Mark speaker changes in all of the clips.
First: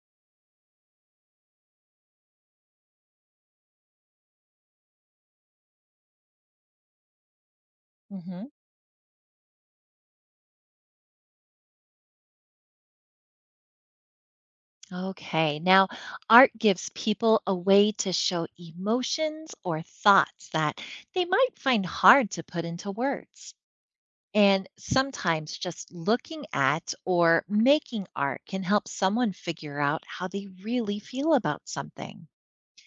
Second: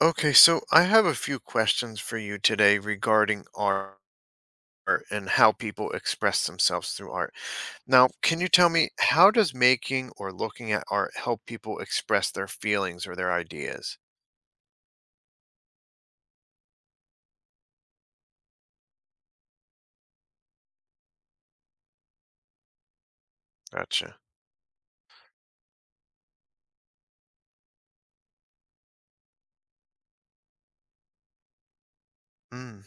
Speaker 1: Okay, so I have a few questions for you today regarding art and how people express themselves through art. Now, can you
Speaker 2: hmm
Speaker 1: tell me how does making or looking at art help people express their feelings or their ideas?
Speaker 2: Okay, now art gives people a way to show emotions or thoughts that they might find hard to put into words.
Speaker 1: Gotcha.
Speaker 2: And sometimes just looking at or making art can help someone figure out how they really feel about something.
Speaker 1: Mm,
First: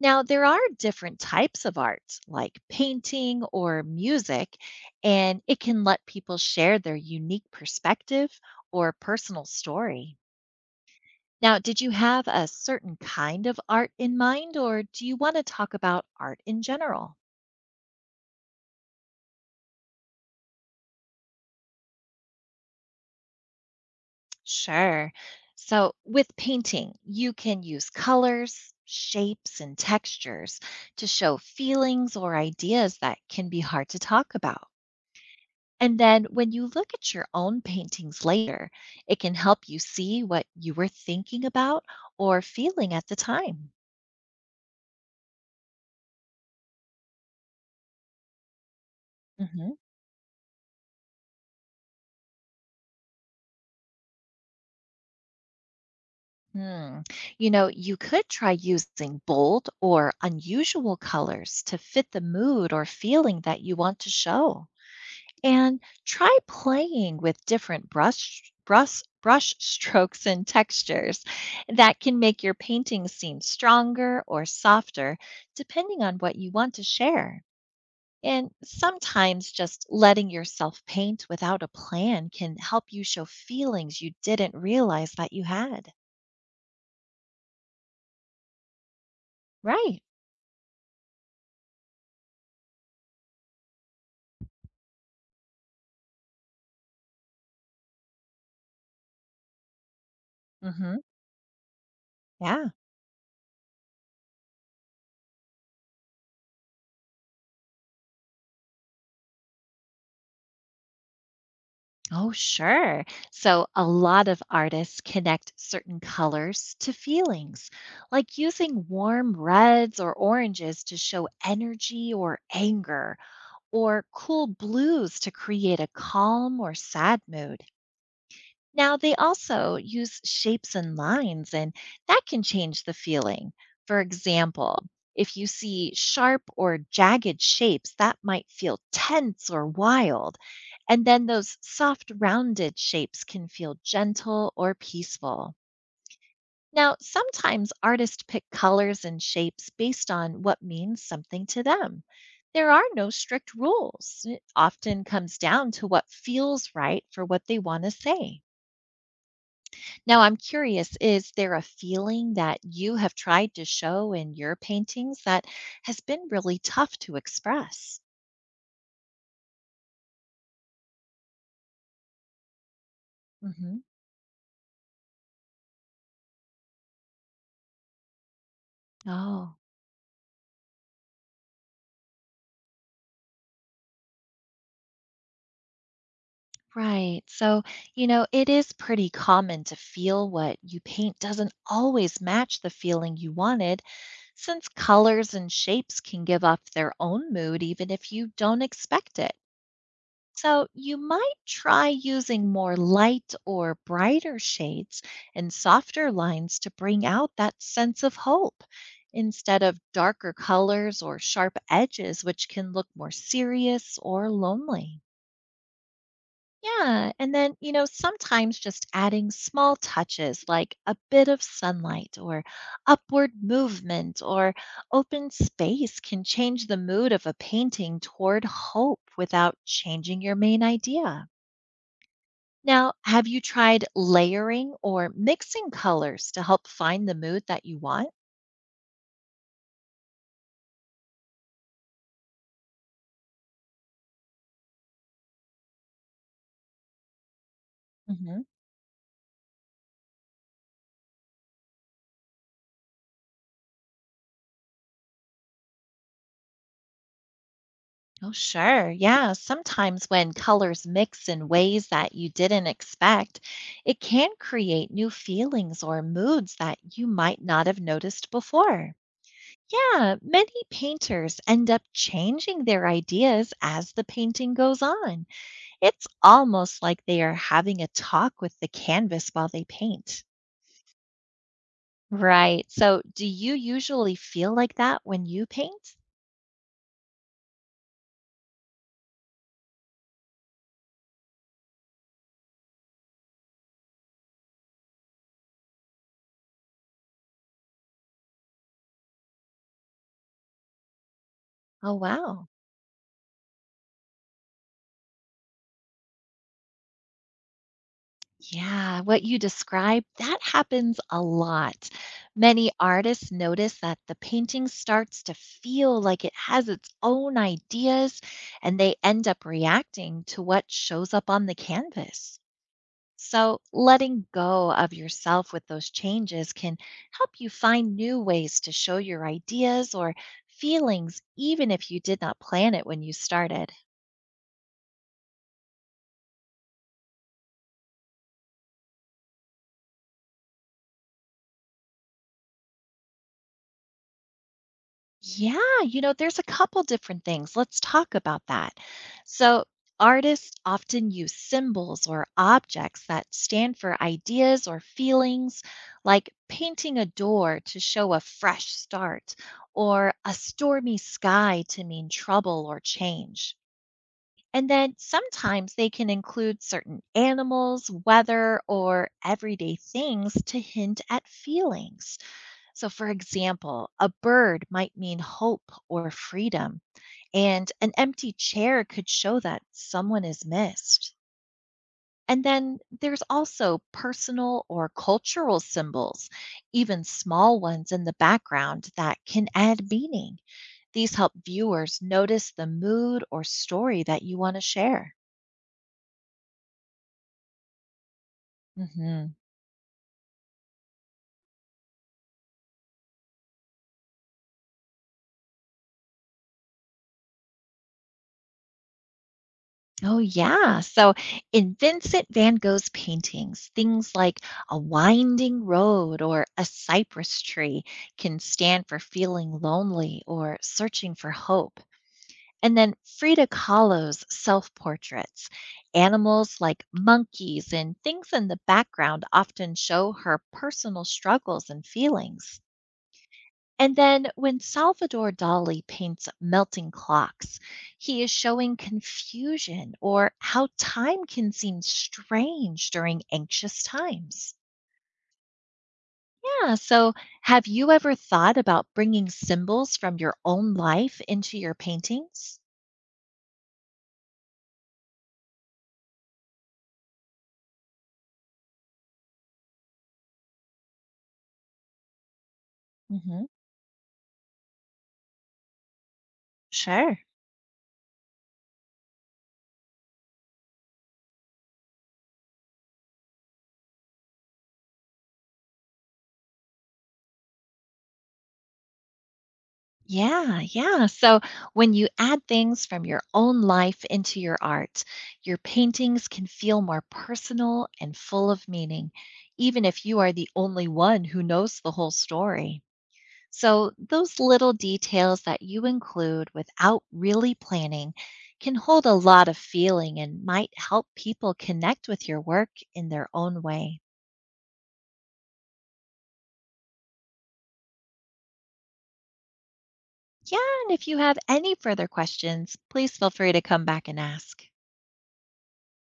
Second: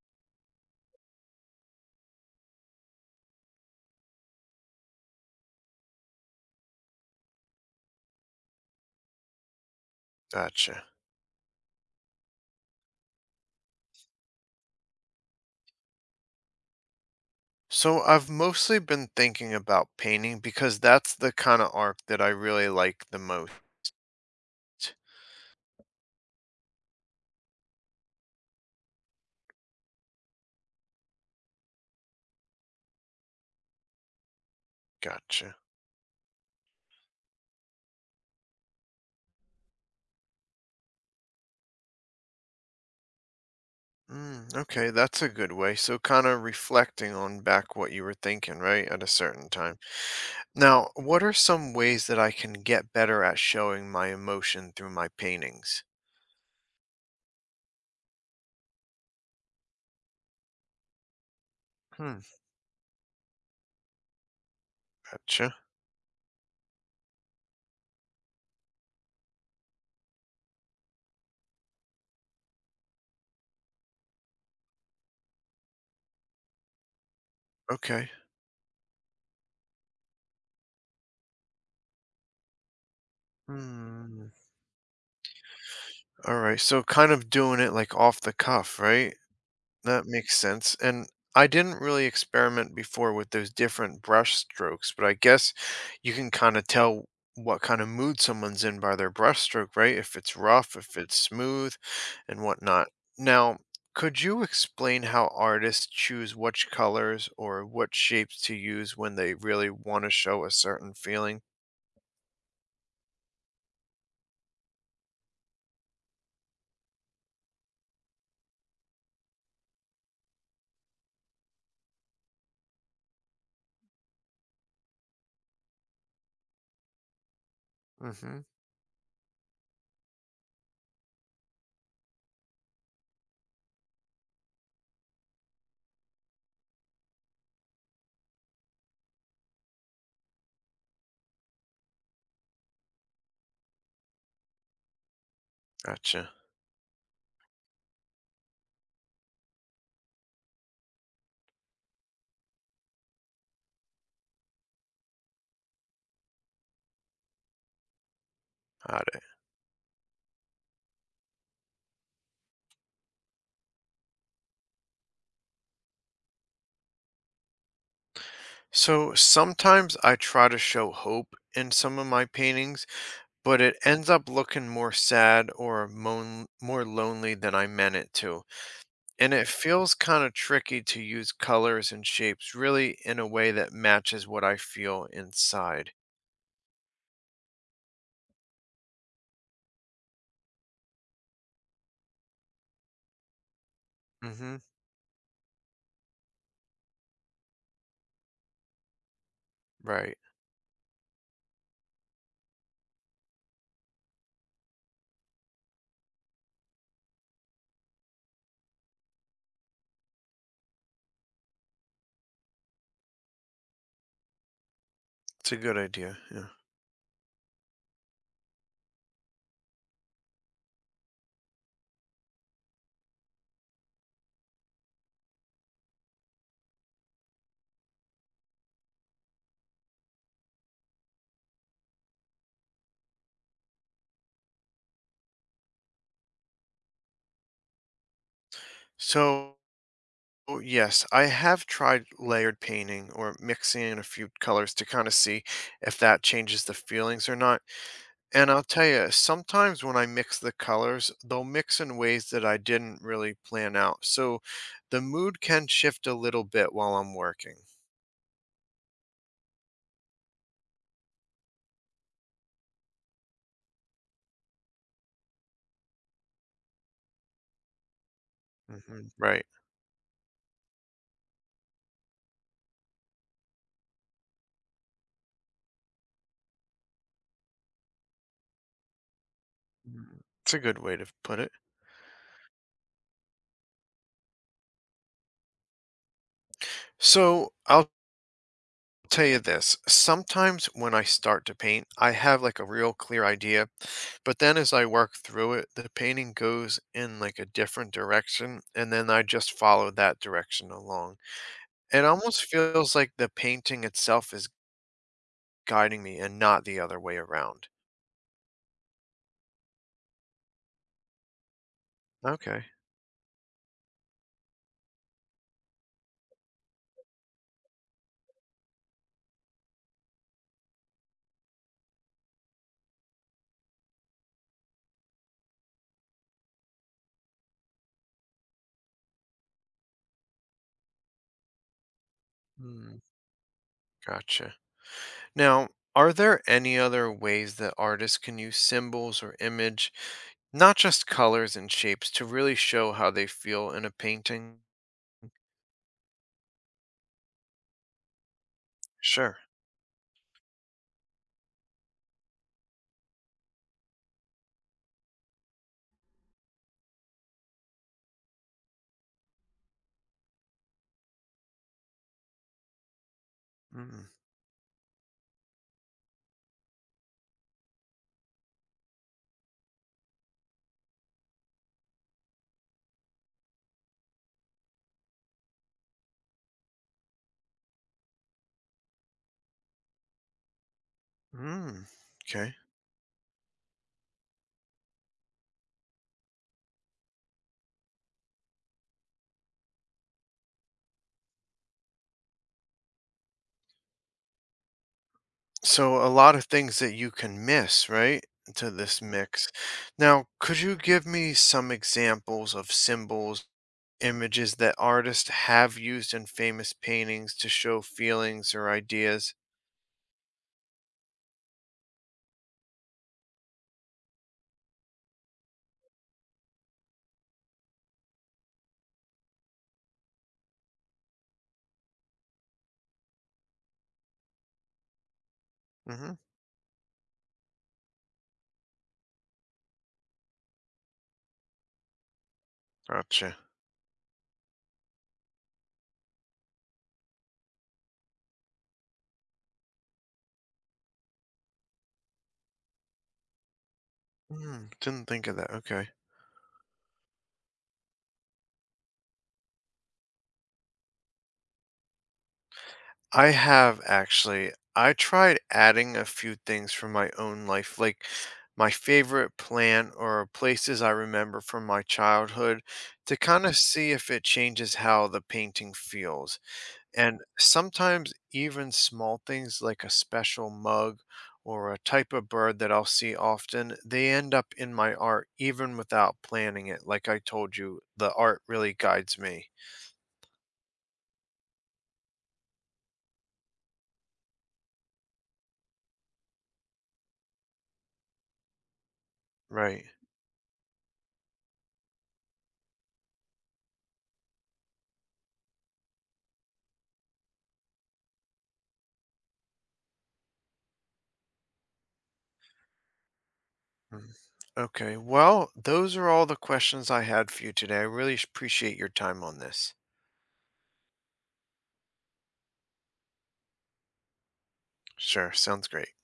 Speaker 2: Now, there are different types of art, like painting or music, and it can let people share their unique perspective or personal story.
Speaker 1: gotcha.
Speaker 2: Now, did you have a certain kind of art in mind, or do you want to talk about art in general?
Speaker 1: So I've mostly been thinking about painting because that's the kind of art that I really like the most.
Speaker 2: Sure. So, with painting, you can use colors, shapes, and textures to show feelings or ideas that can be hard to talk about.
Speaker 1: Gotcha.
Speaker 2: And then when you look at your own paintings later, it can help you see what you were thinking about or feeling at the time.
Speaker 1: Mm, okay, that's a good way. So kind of reflecting on back what you were thinking, right, at a certain
Speaker 2: Mhm.
Speaker 1: time. Now, what are some ways that I can get better at showing my emotion through my paintings?
Speaker 2: Hmm. You know, you could try using bold or unusual colors to fit
Speaker 1: Hmm.
Speaker 2: the mood or feeling that you want to show.
Speaker 1: Gotcha.
Speaker 2: And try playing with different brush strokes and textures that can make your painting seem stronger or softer depending on what you want to share.
Speaker 1: Okay.
Speaker 2: And sometimes just letting yourself paint without a plan can help you show feelings you
Speaker 1: Hmm.
Speaker 2: didn't realize that you had.
Speaker 1: All right. So, kind of doing it like off the cuff, right?
Speaker 2: Right.
Speaker 1: That makes sense. And I didn't really experiment before with those different brush strokes, but I guess you can kind of tell what kind of mood someone's in by their brush stroke, right? If it's rough, if
Speaker 2: Mhm.
Speaker 1: it's smooth, and
Speaker 2: Yeah.
Speaker 1: whatnot. Now, could you explain how artists choose which colors or what shapes to use when they really want to show a certain feeling?
Speaker 2: Oh, sure. So, a lot of artists connect certain colors to feelings, like using warm reds or oranges to show energy or anger, or cool blues to create a calm or sad mood.
Speaker 1: Mm-hmm.
Speaker 2: Now, they also use shapes and lines, and that can change the feeling. For example, if you see sharp or jagged shapes, that might feel tense or wild. And then those soft, rounded shapes can feel gentle or peaceful.
Speaker 1: Gotcha.
Speaker 2: Now, sometimes artists pick colors and shapes based on what means something to them. There are no strict rules. It often comes down to what feels right for what they want to say.
Speaker 1: Got it.
Speaker 2: Now, I'm curious, is there a feeling that you have tried to show in your paintings that has been really tough to express?
Speaker 1: So sometimes I try to show hope in some of my paintings, but it
Speaker 2: hmm
Speaker 1: ends up looking more sad or moan, more lonely than I meant it to. And it
Speaker 2: Oh,
Speaker 1: feels kind of tricky to use colors and shapes really in a way that matches what I feel inside.
Speaker 2: right. So, you know, it is pretty common to feel what you paint doesn't always match the feeling you wanted,
Speaker 1: Mm-hmm.
Speaker 2: since colors and shapes can give off their own mood even if you don't expect it.
Speaker 1: Right.
Speaker 2: So you might try using more light or brighter shades and softer lines to bring out that sense of hope instead of darker colors or sharp edges, which can look more serious or lonely.
Speaker 1: It's a good idea. Yeah.
Speaker 2: Yeah, and then, you know, sometimes just adding small touches like a bit of sunlight or upward movement or open space can change the mood of a painting toward hope without changing your main idea. Now, have you tried layering or mixing colors to help find the mood that you want?
Speaker 1: So, yes, I have tried layered painting or mixing in a few colors to kind of see if that changes the feelings or not.
Speaker 2: hmm
Speaker 1: And I'll tell you, sometimes when I mix the colors, they'll mix in ways that I didn't really plan out. So the mood can shift a little bit while I'm working.
Speaker 2: Oh, sure. Yeah. Sometimes when colors mix in ways that you didn't expect, it can create new feelings or moods that you might not have noticed before.
Speaker 1: Right.
Speaker 2: Yeah, many painters end up changing their ideas as the painting goes on. It's almost like they are having a talk with the canvas while they
Speaker 1: Mm,
Speaker 2: paint.
Speaker 1: it's a good way to put it.
Speaker 2: Right. So, do you usually feel like that when you paint?
Speaker 1: So I'll tell you this. Sometimes when I start to paint, I have like a real clear idea. But then as I work through it, the painting goes in like a different direction. And then I just follow that direction along.
Speaker 2: Oh,
Speaker 1: It almost
Speaker 2: wow.
Speaker 1: feels like the painting itself is guiding me and not the other way around.
Speaker 2: Yeah, what you describe that happens a lot.
Speaker 1: Okay.
Speaker 2: Many artists notice that the painting starts to feel like it has its own ideas, and they end up reacting to what shows up on the canvas. So, letting go of yourself with those changes can help you find new ways to show your ideas or feelings, even if you did not plan it
Speaker 1: Hmm,
Speaker 2: when you started.
Speaker 1: gotcha. Now, are there any other ways that artists can use symbols or image, not just colors and shapes, to really show how they feel in a painting?
Speaker 2: Yeah, you know, there's a couple different things. Let's talk about that.
Speaker 1: Sure.
Speaker 2: So, artists often use symbols or objects that stand for ideas or feelings, like painting a door to show a fresh start or a stormy sky to mean trouble or change.
Speaker 1: Mm,
Speaker 2: And then sometimes they can include certain animals, weather, or everyday things to hint at feelings. So, for example, a bird might mean hope or freedom, and an empty chair could show that someone is missed.
Speaker 1: mm,
Speaker 2: And
Speaker 1: okay.
Speaker 2: then there's also personal or cultural symbols, even small ones in the background that can add meaning. These help viewers notice the mood or story that you want to share.
Speaker 1: So a lot of things that you can miss, right? To this
Speaker 2: Mhm.
Speaker 1: mix. Now, could you give me some examples of symbols, images that artists have used in famous paintings to show feelings or ideas?
Speaker 2: Oh, yeah. So in Vincent van Gogh's paintings, things like a winding road or a cypress tree can stand for feeling lonely or searching for hope. And then Frida Kahlo's self portraits,
Speaker 1: Mm-hmm.
Speaker 2: animals like monkeys and things in the background often show her personal struggles and feelings.
Speaker 1: Gotcha.
Speaker 2: And then when Salvador Dali paints melting clocks, he is showing confusion or how time can seem strange during anxious times.
Speaker 1: Mm, didn't think of that. Okay.
Speaker 2: Yeah, so have you ever thought about bringing symbols from your own life into your paintings?
Speaker 1: I have actually. I tried adding a few things from my own life, like my favorite plant or places I remember from my childhood, to
Speaker 2: hmm
Speaker 1: kind of see if it changes how the painting feels. And
Speaker 2: Sure.
Speaker 1: sometimes even small things like a special mug or a type of bird that I'll see often, they end up in my art even without planning it. Like I told you, the art really guides me.
Speaker 2: Yeah. So when you add things from your own life into your art, your paintings can feel more personal and full of meaning, even
Speaker 1: Right.
Speaker 2: if you are the only one who knows the whole story. So those little details that you include without really planning can hold a lot of feeling and might help people connect with your work in their own way.
Speaker 1: Mm. Okay, well, those are all the questions I had for you today. I really appreciate your time on this.
Speaker 2: Yeah, and if you have any further questions, please feel free to come back and ask.
Speaker 1: Sure, sounds great.